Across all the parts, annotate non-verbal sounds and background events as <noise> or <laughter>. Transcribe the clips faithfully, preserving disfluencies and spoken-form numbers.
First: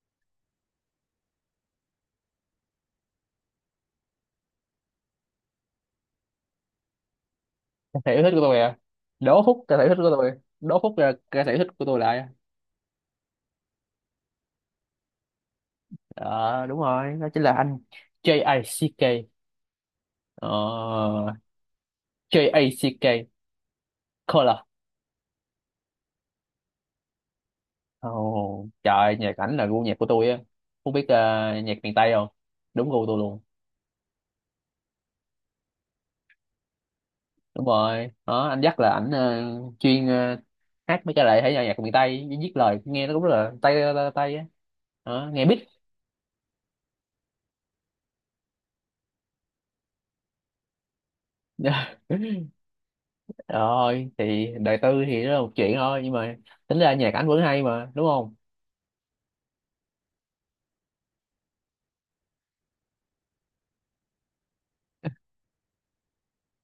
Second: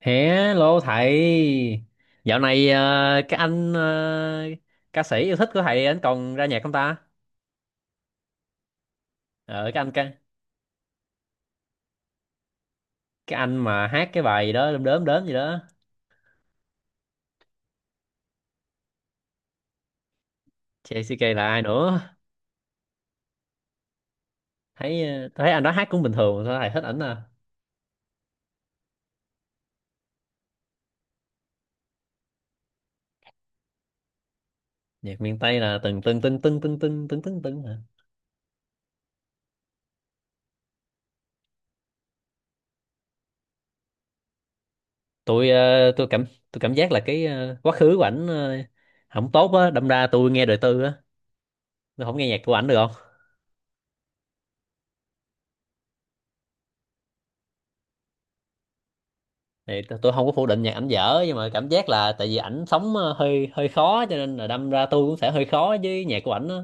Hello thầy, dạo này ờ, cái anh ờ, ca sĩ yêu thích của thầy anh còn ra nhạc không ta? Thể yêu thích của tôi à? Đố Phúc Ờ, ca cái sĩ yêu anh thích của cái, tôi, đố Phúc là ca sĩ yêu thích của tôi lại. cái anh mà hát cái bài đó đớm đớm đớm gì đó, Ờ, đúng rồi, đó chính là anh J-A-C-K. ờ, gi xê ca là ai nữa? J-A-C-K Color. Thấy ờ, thấy anh đó hát cũng bình thường, sao thầy thích ảnh à? Ồ trời, nhạc ảnh là gu nhạc của tôi á. Không biết ờ, nhạc miền Tây không, đúng gu tôi luôn. Nhạc miền Tây là từng từng từng từng từng từng từng từng từng Đúng hả? rồi đó, anh dắt là ảnh ờ, chuyên ờ, hát mấy cái lại thể nhạc miền Tây, viết lời nghe nó cũng rất là Tây, Tây á. Đó, nghe Tôi ờ, tôi cảm tôi cảm giác là cái ờ, quá khứ của ảnh ờ, không tốt á, đâm ra tôi nghe đời tư á, beat. tôi không nghe nhạc <laughs> của ảnh được. Rồi thì đời tư thì đó là một chuyện thôi, nhưng mà tính ra nhạc ảnh vẫn hay mà, đúng không? Thì t- tôi không có phủ định nhạc ảnh dở, nhưng mà cảm giác là tại vì ảnh sống ờ, hơi hơi khó, cho nên là đâm ra tôi cũng sẽ hơi khó với nhạc của ảnh á.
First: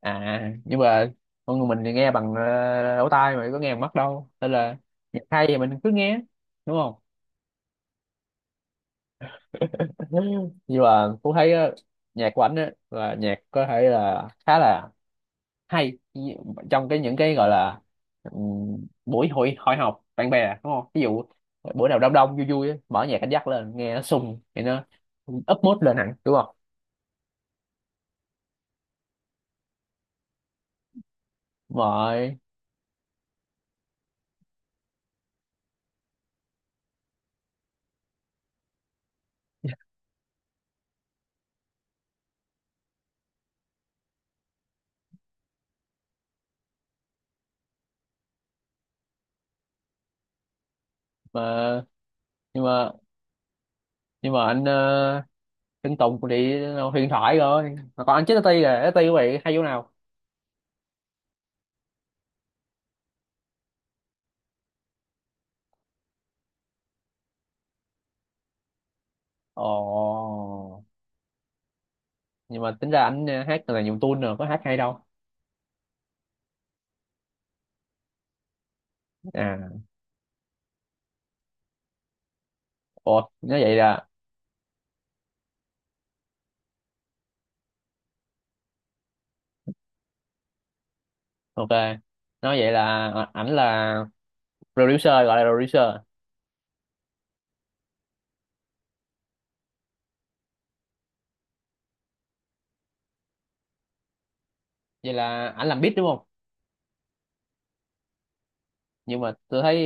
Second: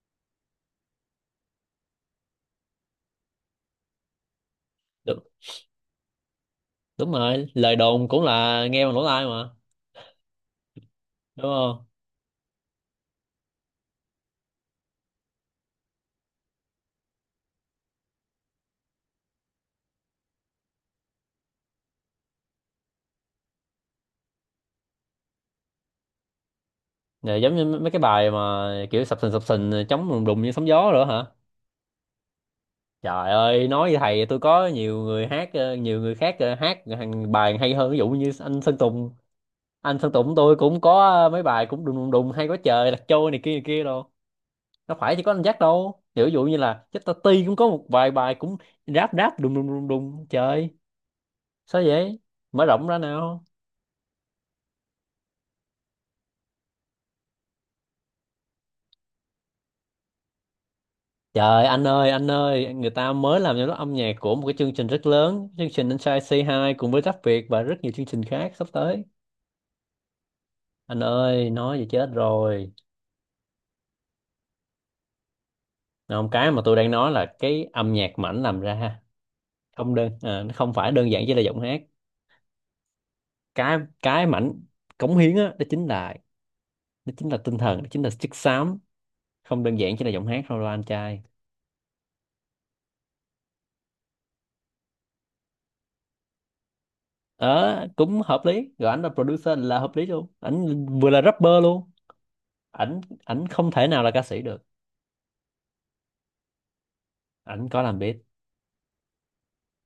À nhưng mà con người mình thì nghe bằng ờ, lỗ tai mà có nghe bằng mắt đâu, nên là nhạc Đúng, hay thì mình cứ nghe, đúng không? đúng rồi, lời đồn cũng là nghe bằng lỗ tai mà, <laughs> Nhưng mà cũng đúng thấy ờ, không? nhạc của ảnh á là nhạc có thể là khá là hay, trong cái những cái gọi là ừm, buổi hội hội họp bạn bè, đúng không? Ví dụ bữa nào đông đông vui vui á, mở nhạc anh dắt lên nghe nó sung thì nó up mood lên hẳn, đúng không? Rồi, giống như mấy mấy cái bài mà kiểu sập sình sập sình, ờ, chống đùng đùng như sóng gió nữa hả? Rồi Trời ơi, nói với thầy, tôi có nhiều người hát ờ, nhiều người khác ờ, hát hàng bài hay hơn, ví dụ như anh Sơn Tùng. Anh Sơn Tùng tôi cũng có, ờ, mấy bài cũng đùng đùng đùng hay quá trời, lạc trôi này kia này kia. Đâu, đâu phải chỉ có anh Jack đâu, ví dụ như là Jack Tati cũng có một vài bài cũng ráp ráp đùng đùng đùng đùng trời. Sao mà. vậy? nhưng Mở rộng mà ra nào. nhưng mà anh uh, anh Tùng cũng đi huyền thoại rồi mà, còn anh chết Ti là Ti của bạn hay chỗ nào? Trời anh ơi, anh ơi, người ta mới làm cho nó âm nhạc của một cái chương trình rất lớn, chương trình Inside xê hai cùng với Rap Việt và rất nhiều chương trình khác sắp tới. Ồ. Anh ơi, nói vậy chết Nhưng rồi. mà tính ra anh ờ, hát là nhiều tune rồi có hát hay đâu. Không, cái mà tôi đang nói là cái âm nhạc mảnh làm ra. À. Không đơn à, Nó không phải đơn giản chỉ là giọng hát. Ồ, nói vậy cái là. cái mảnh cống hiến á, đó chính là đó chính là tinh thần, đó chính là chất xám. Không đơn giản chỉ là giọng hát thôi đâu anh trai. Ok, nói vậy là ờ, ảnh là producer, gọi là producer. Ờ cũng hợp lý rồi, ảnh là producer là hợp lý luôn, ảnh vừa là rapper luôn. Ảnh ảnh không thể nào là ca sĩ được. Vậy là ảnh làm beat, đúng không? Ảnh có làm beat. Nhưng mà tôi thấy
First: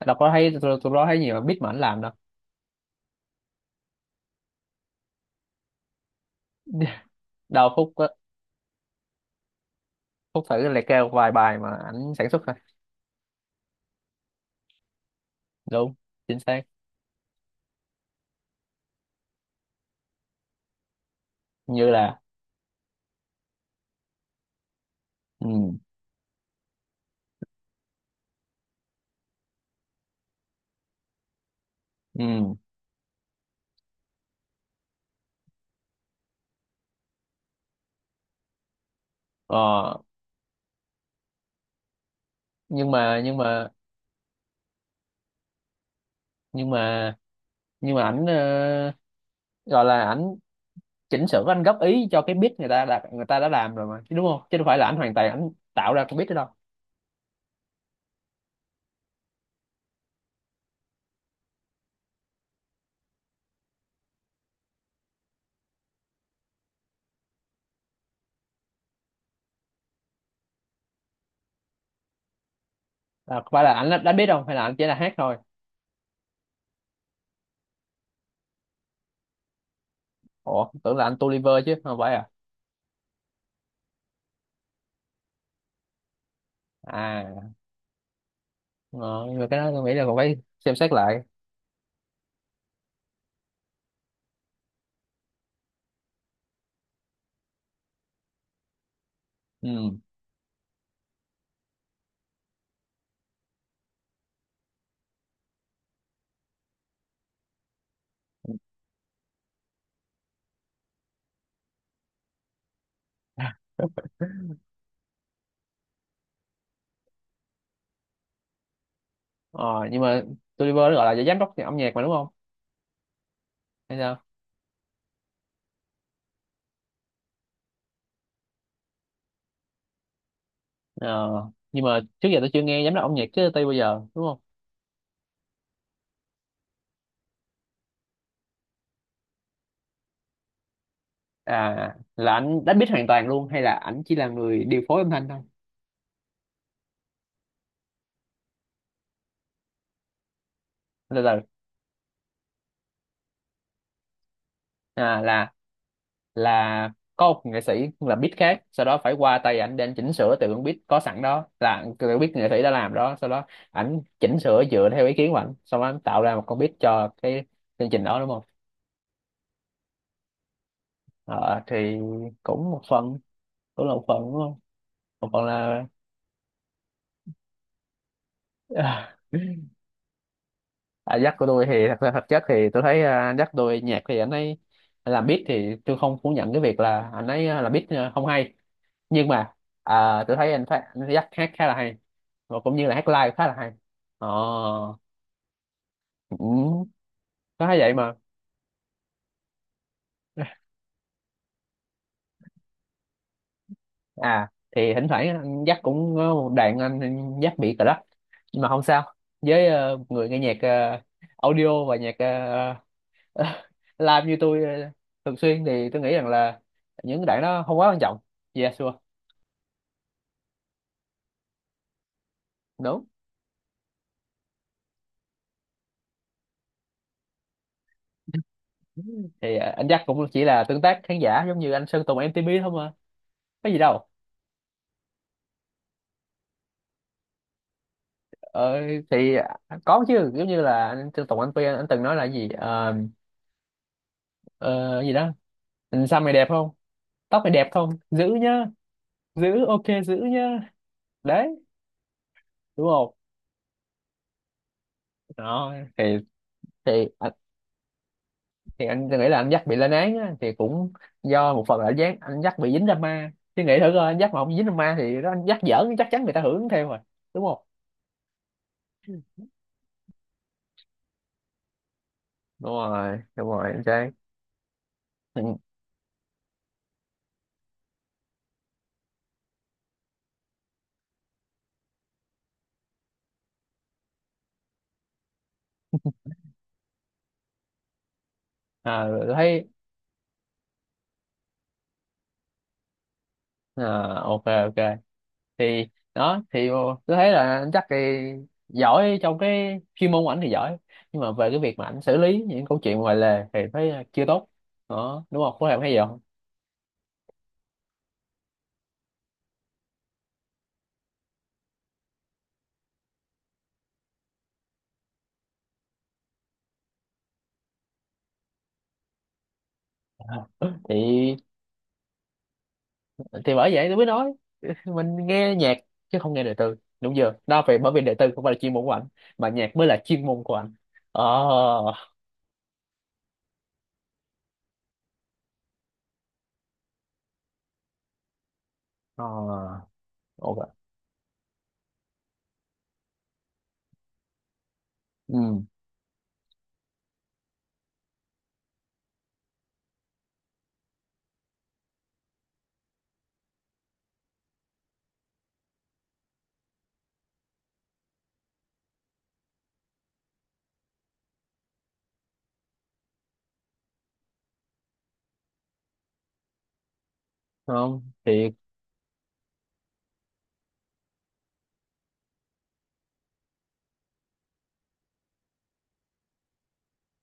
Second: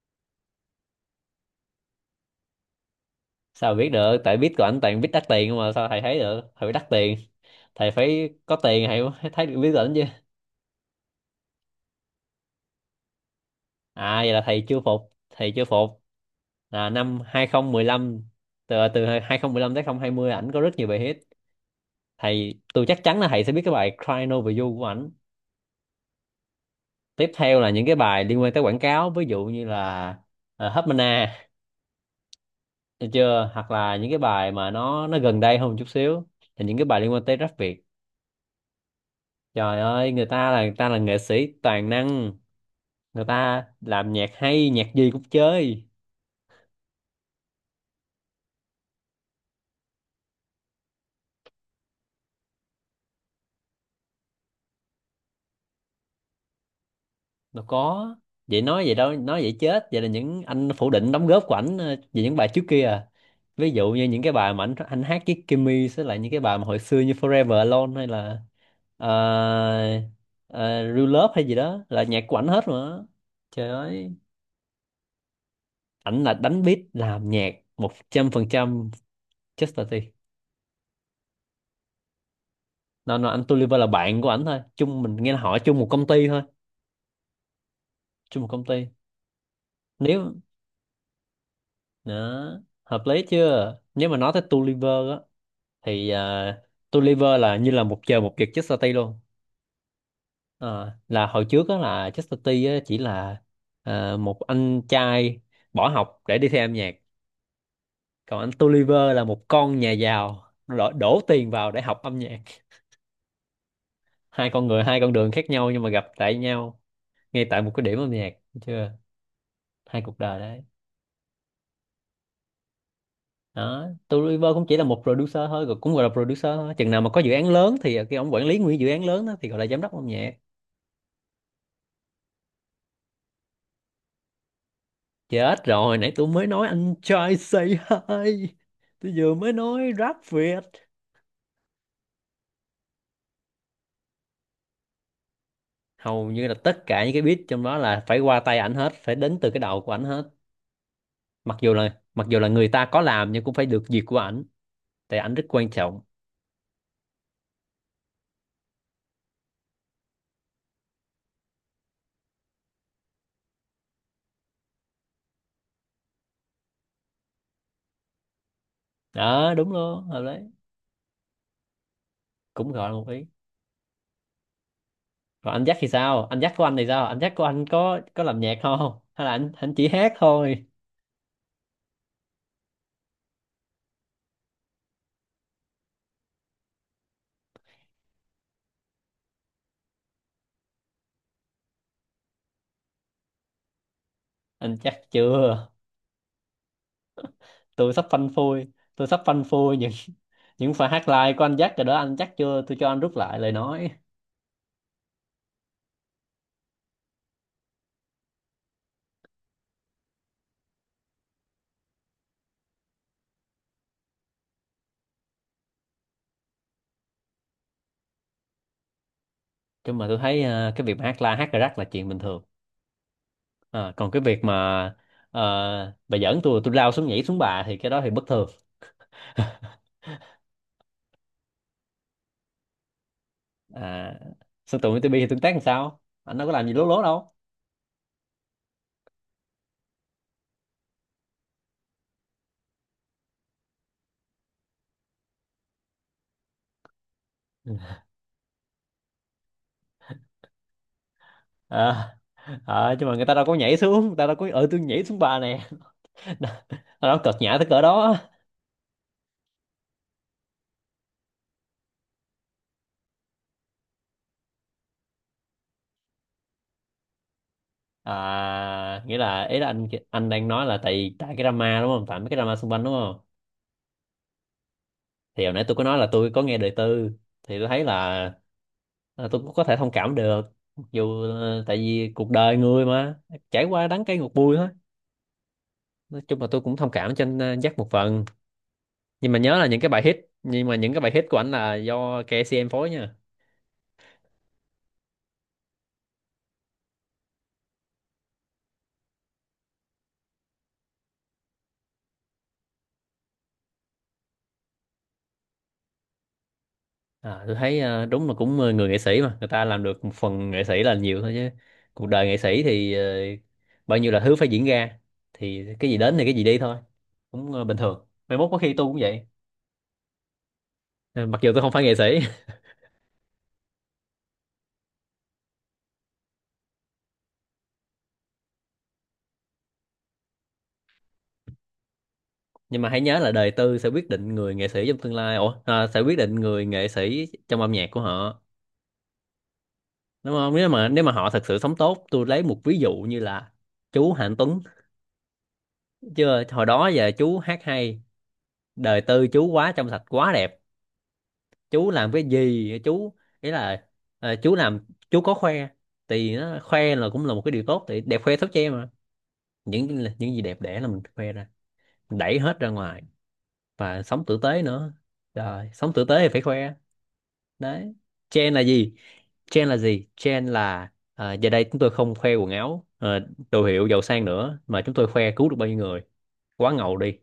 ờ, đâu có thấy, tôi, tôi đó thấy nhiều beat mà ảnh làm đâu. Sao mà biết được, tại beat của ảnh toàn beat đắt tiền không mà, sao thầy thấy được, thầy phải đắt <laughs> tiền. Đâu Thầy Phúc á, phải có tiền thầy mới thấy được beat của ảnh chứ. Phúc thử liệt kê vài bài mà ảnh sản xuất thôi. à vậy là thầy chưa phục, thầy chưa Đúng, phục. chính xác. Là năm hai không một năm, từ từ hai không một năm tới hai không hai không ảnh có rất nhiều bài hit. Như là. Thầy, tôi chắc chắn là thầy sẽ biết cái bài Crying Over You của ảnh. Ừ. Tiếp theo là những cái bài liên quan tới quảng cáo, ví dụ như là uh, Hubmana. Ừ. Được chưa? Hoặc là những cái bài mà nó nó gần đây hơn một chút xíu, là những cái bài liên quan tới rap Việt. Trời Ờ. ơi, người ta là người ta là nghệ sĩ toàn năng. nhưng mà Người nhưng ta mà làm nhạc hay, nhạc gì cũng chơi. nhưng mà nhưng mà ảnh ờ, gọi là ảnh chỉnh sửa, anh góp ý cho cái beat người ta đã, người ta đã làm rồi mà chứ, đúng không? Chứ đâu phải là ảnh hoàn toàn ảnh tạo ra cái beat đó đâu. Đâu có, vậy nói vậy đâu, nói vậy chết, vậy là những anh phủ định đóng góp của ảnh ờ, về những bài trước kia à? Ví dụ như những cái bài mà anh anh hát với Kimmy sẽ là những cái bài mà hồi xưa như Forever Alone hay là uh, Real Love hay gì đó, là nhạc của ảnh hết mà. À, có phải Trời là ảnh đã, đã ơi, biết đâu, hay là ảnh chỉ là hát thôi? ảnh là đánh beat làm nhạc một trăm phần trăm, Chester T. Ủa, tưởng là anh Tolliver chứ không phải à? nó nó, anh Tolliver là bạn của ảnh thôi, chung mình nghe là họ chung một công ty thôi. À, Chung một công ty. ờ, nhưng mà cái đó tôi nghĩ là còn Nếu phải xem xét lại. đó hợp lý chưa, nếu mà nói tới Tolliver á, thì à, Tulliver là như là một trời một vực Chester City luôn. Ừ. Ờ, là hồi trước đó là Chester City á, chỉ là à, một anh trai bỏ học để đi theo âm nhạc. Còn anh Tulliver là một con nhà giàu, đổ, đổ tiền vào để học âm nhạc. Hai con người, hai con đường khác nhau, nhưng mà gặp tại nhau ngay tại một cái điểm âm nhạc. Thấy chưa? Ờ. Nhưng Hai cuộc mà đời đấy. Tolliver nó gọi là giám đốc âm nhạc mà, đúng không? Đó, Hay sao? Tulliver cũng chỉ là một producer thôi, cũng gọi là producer thôi, chừng nào mà có dự án lớn thì cái ông quản lý nguyên dự án lớn đó thì gọi là giám đốc âm nhạc. Ờ, nhưng mà trước giờ tôi chưa nghe giám đốc âm nhạc chứ tây bây giờ, đúng không? Chết rồi, nãy tôi mới nói anh trai say hi. Tôi vừa mới nói rap Việt. À, là anh đánh biết hoàn toàn luôn hay là ảnh chỉ là người điều phối âm thanh thôi? Hầu như là tất cả những cái beat trong đó là phải qua tay ảnh hết, phải đến từ cái đầu của ảnh hết. Từ từ. Mặc dù là mặc dù là người ta có làm nhưng cũng phải được duyệt của ảnh, tại À, ảnh rất là. quan trọng. Là có một nghệ sĩ là beat khác, sau đó phải qua tay ảnh để anh chỉnh sửa từ con beat có sẵn đó, là từ beat nghệ sĩ đã làm đó, sau đó ảnh chỉnh sửa dựa theo ý kiến của ảnh, xong anh tạo ra một con beat cho cái chương trình đó, đúng không? Đó, đúng luôn, hợp lý. Ờ, thì cũng Cũng một gọi là một phần, ý. cũng là một phần đúng không, một phần. Còn anh Jack thì sao? Anh Jack của anh thì sao? Anh Jack của anh có có làm nhạc không? Là Hay là <laughs> anh anh chỉ hát thôi? à, Jack của tôi thì thật ra thật chất thì tôi thấy à, Jack tôi nhạc thì anh ấy làm beat thì tôi không phủ nhận cái việc là anh ấy à, làm beat à, không hay. Nhưng mà à, tôi thấy anh phát anh Jack hát khá là hay, và cũng như là hát live khá là hay. Ờ, Anh chắc chưa? cũng có thấy tôi vậy sắp mà. phanh phui tôi sắp phanh phui những <laughs> những pha hát live của anh Jack rồi đó. Anh Jack chưa, tôi cho anh rút lại lời nói. À, thì thỉnh thoảng anh Jack cũng có một đoạn anh Jack bị cờ lắc, nhưng mà không sao. Với ờ, người nghe nhạc ờ, audio và nhạc ờ, <laughs> làm như tôi ờ, thường xuyên thì tôi nghĩ rằng là những đoạn đó không quá quan trọng. Yeah sure. Chứ mà tôi thấy ờ, cái việc mà hát live hát cà rắc là chuyện bình thường. Đúng. Ờ, còn cái việc mà uh, bà giỡn tôi tôi lao xuống nhảy xuống bà thì cái đó thì bất thường. Thì ờ, anh Jack cũng chỉ là tương tác khán giả giống như anh Sơn Tùng em tê pê thôi mà, có gì đâu? à, sân tụi em tê pê thì tương tác làm sao, anh đâu có làm gì lố lố đâu. Ờ, thì à, có chứ, giống như là anh Sơn Tùng, anh Phi, anh anh từng nói là gì ờ, ờ, gì đó, anh xăm mày đẹp không, tóc mày đẹp không, giữ nhá, giữ ok, giữ nhá, đấy, à, đúng à, nhưng không? mà người ta đâu có nhảy xuống, người ta đâu có, ờ tôi nhảy xuống bà nè. Đó thì. <laughs> nó Thì nó à. cợt nhã tới cỡ đó. Thì anh nghĩ là anh dắt bị lên án á, thì cũng do một phần là anh dắt anh dắt bị dính drama. Chứ nghĩ thử coi, anh dắt mà không dính drama thì nó, anh dắt giỡn chắc chắn người ta hưởng theo rồi, đúng không? à nghĩa là, ý là, anh anh đang nói là tại tại cái drama, đúng không, tại mấy cái drama Đúng xung quanh đúng rồi không? đúng rồi anh trai. Thì hồi Ừ. nãy tôi có nói là tôi có nghe đời tư, thì tôi thấy là, là tôi cũng có thể thông cảm được. Mặc dù ờ, tại vì cuộc đời người mà trải qua đắng cay ngọt bùi thôi. Nói chung là tôi cũng thông cảm cho anh ờ, Jack một phần. À, Nhưng tôi mà nhớ là thấy. những cái bài hit, nhưng mà những cái bài hit của anh là do ca xê em phối nha. À, ok ok. Thì đó, thì tôi thấy là anh chắc thì giỏi trong cái chuyên môn của ảnh thì giỏi, nhưng mà về cái việc mà ảnh xử lý những câu chuyện ngoài lề thì thấy chưa tốt. Đó đúng không, có em thấy gì không? à, tôi thấy ờ, đúng là cũng ờ, người nghệ sĩ mà người ta làm được một phần nghệ sĩ là nhiều thôi chứ. Cuộc đời nghệ sĩ thì ờ, bao nhiêu là thứ phải diễn ra. Thì cái gì đến thì cái gì đi thôi. Cũng ờ, bình thường, mai mốt có khi tôi cũng vậy. <laughs> Ờ, Thì. mặc dù tôi không phải nghệ sĩ, Thì bởi vậy tôi mới nói <laughs> mình nghe nhạc chứ không nghe đời tư, đúng chưa? Đó phải, bởi vì đời tư không phải là chuyên môn của anh, mà nhạc mới là chuyên môn của anh. Ờ. nhưng mà hãy nhớ là đời tư sẽ quyết định người nghệ sĩ trong tương lai, ủa à, sẽ quyết định người nghệ sĩ trong âm nhạc của họ. Ờ. Đúng không? nếu Ok. mà nếu mà họ thật sự sống tốt, tôi lấy một ví dụ như là chú Hạnh Tuấn. Ừ. Chưa, hồi đó giờ chú hát hay, đời tư chú quá trong sạch, quá đẹp. Chú làm cái gì chú, ý là ờ, chú làm, chú có khoe. Thì nó khoe là cũng là một cái điều tốt, thì đẹp khoe thốt che mà, những những gì đẹp đẽ là mình khoe ra, mình đẩy hết ra ngoài, và sống tử tế nữa. Trời, sống tử tế thì phải khoe, đấy. Không thì. Trend là gì? Trend là gì trend là à, giờ đây chúng tôi không khoe quần áo ờ, đồ hiệu giàu sang nữa, mà chúng tôi khoe cứu được bao nhiêu người. Quá ngầu đi.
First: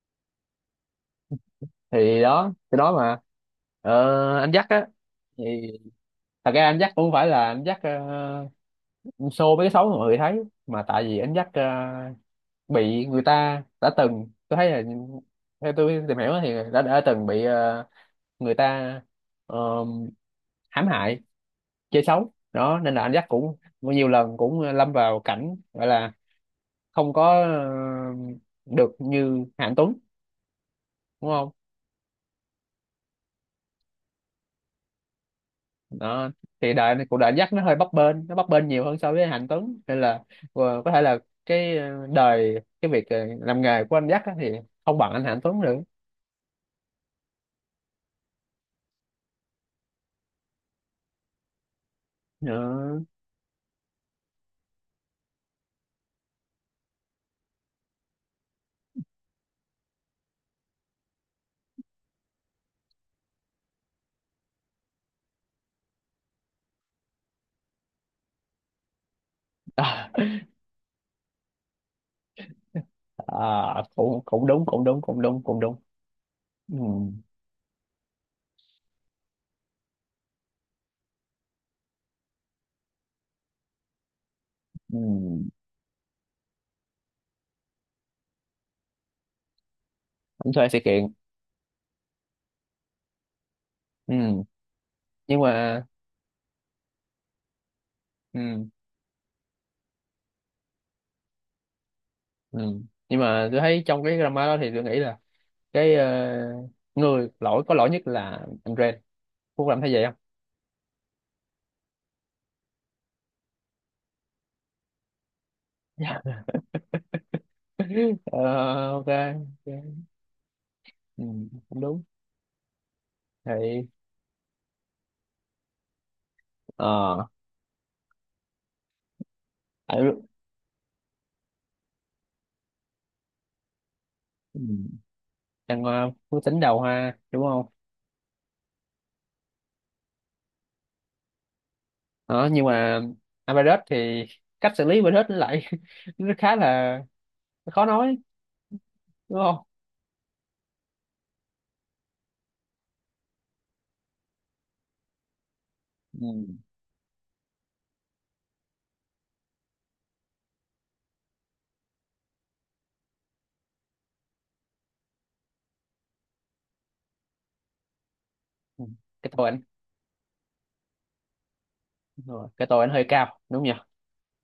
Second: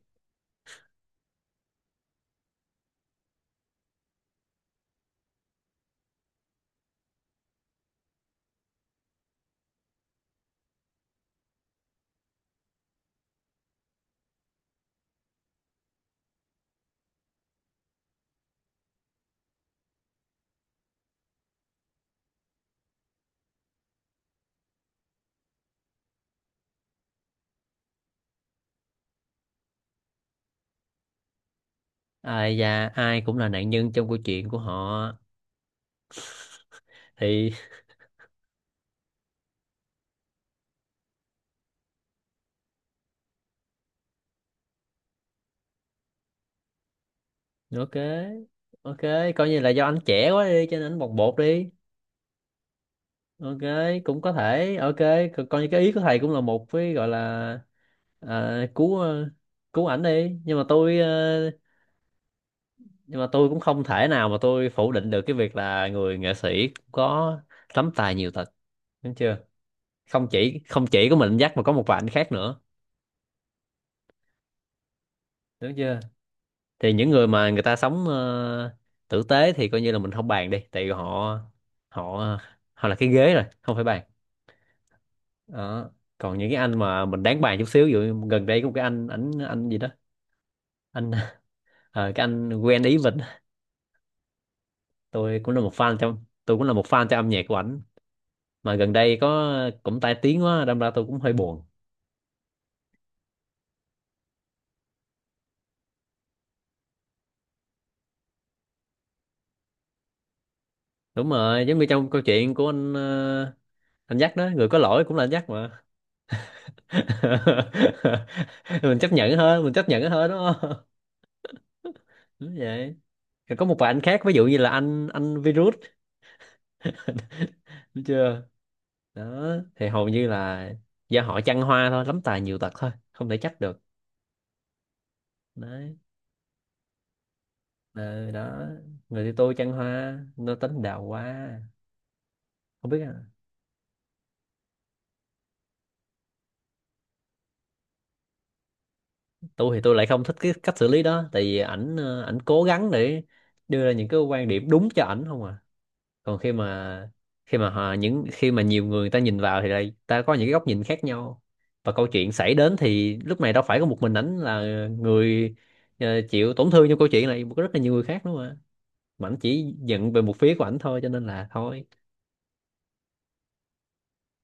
Thì đó, thì đó mà. Ờ, anh dắt á thì thật ra anh dắt cũng không phải là anh dắt ờ, show mấy cái xấu mà mọi người thấy, mà tại vì anh dắt ờ, bị người ta, đã từng tôi thấy là theo tôi tìm hiểu thì đã đã từng bị ờ, người ta ờ, hãm hại, chơi xấu đó, nên là anh dắt cũng nhiều lần cũng lâm vào cảnh gọi là không có ờ, được như Hạnh Tuấn, đúng không? Ai da, ai cũng là nạn nhân trong câu chuyện của họ. Đó thì đời này, cuộc đời anh dắt Thì nó hơi bấp bênh, nó bấp bênh nhiều hơn so với Hạnh Tuấn, nên là ờ, có thể là cái ờ, đời cái việc ờ, làm nghề của anh dắt á thì không bằng anh Hạnh Tuấn được. ok, ok, coi như là do anh trẻ quá đi cho nên anh bồng bột đi. Đó. Ok, cũng có thể ok. Co- coi như cái ý của thầy cũng là một cái gọi là à, cứu ờ, cứu ảnh đi, nhưng mà tôi ờ, nhưng mà tôi cũng không thể nào mà tôi phủ định được cái việc là người nghệ sĩ có lắm tài nhiều tật. Đúng chưa? <laughs> À. Không chỉ không chỉ có mình dắt mà có một vài anh khác nữa. À, cũng cũng đúng, cũng đúng, cũng đúng, cũng Đúng đúng. chưa? Ừ. Thì những người mà người ta sống ờ, tử tế thì coi như là mình không bàn đi, tại vì họ họ họ là cái ghế rồi, không phải bàn. Ừ. Đó. Còn những cái anh mà mình đáng bàn chút xíu, ví dụ gần đây có một cái anh ảnh anh gì đó, Anh thuê sự kiện. anh <laughs> ờ, cái anh Gwen Ý Vịnh. Ừ. Tôi nhưng cũng là một mà. Fan trong tôi cũng là một fan cho âm nhạc của ảnh. Ừ. Mà gần đây có cũng tai tiếng quá, đâm ra tôi cũng hơi buồn. Ừ. Nhưng mà tôi thấy trong cái drama đó thì tôi nghĩ là cái ờ, người lỗi, có lỗi nhất là anh Ren. Phúc làm thấy vậy không? Đúng rồi, giống như trong câu chuyện của anh ờ, anh dắt đó, người có lỗi cũng là anh dắt mà. Dạ. <laughs> <laughs> Ờ, Mình ok, chấp nhận hơn, mình chấp ok. nhận hơn, đúng không? Ừ, cũng đúng. <laughs> Đúng vậy. Rồi có một Thì. vài anh khác, ví dụ như là anh anh virus. Ờ. Đúng chưa? Đó thì hầu Phải. như là do họ chăn hoa thôi, lắm tài nhiều tật thôi, không thể trách được. Ừ, đang Đấy. ờ, phú tính đầu ha, đúng không? Ờ, đó, người thì tôi chăn hoa nó tính đào hoa. Đó, nhưng Không biết. mà Average thì cách xử lý Average nó lại <laughs> nó khá là khó nói, đúng không? Tôi thì tôi lại không thích cái cách xử lý đó, tại vì ảnh ờ, ảnh cố gắng để đưa ra những cái quan điểm đúng cho ảnh không à. Còn Ừ. khi mà, khi mà họ, những khi mà nhiều người người ta nhìn vào thì đây ta có những cái góc nhìn khác nhau. Và câu chuyện xảy đến thì lúc này đâu phải có một mình ảnh là người ờ, chịu tổn thương, trong câu chuyện này có rất là nhiều người khác nữa mà. Ừ. Mà Cái ảnh tôi anh, chỉ giận về một phía của ảnh thôi cho nên là thôi. đúng rồi, cái tôi anh hơi cao, đúng nhỉ?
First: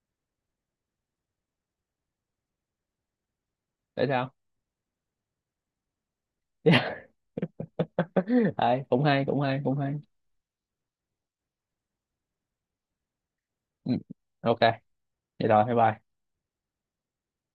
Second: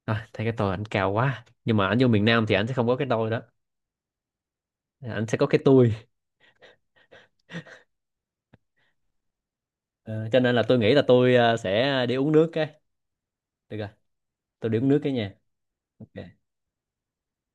à, thấy cái tôi ảnh cao quá, nhưng mà ảnh vô miền Nam thì ảnh sẽ không có cái tôi đó. Tại sao? Ảnh sẽ có cái tôi. <laughs> Đấy, cũng hay, cũng hay, cũng hay. Ờ, cho nên là tôi nghĩ là tôi ờ, sẽ đi uống nước cái, được rồi, Ừ, ok, tôi đếm nước cái nha. vậy rồi bye bye. Ok.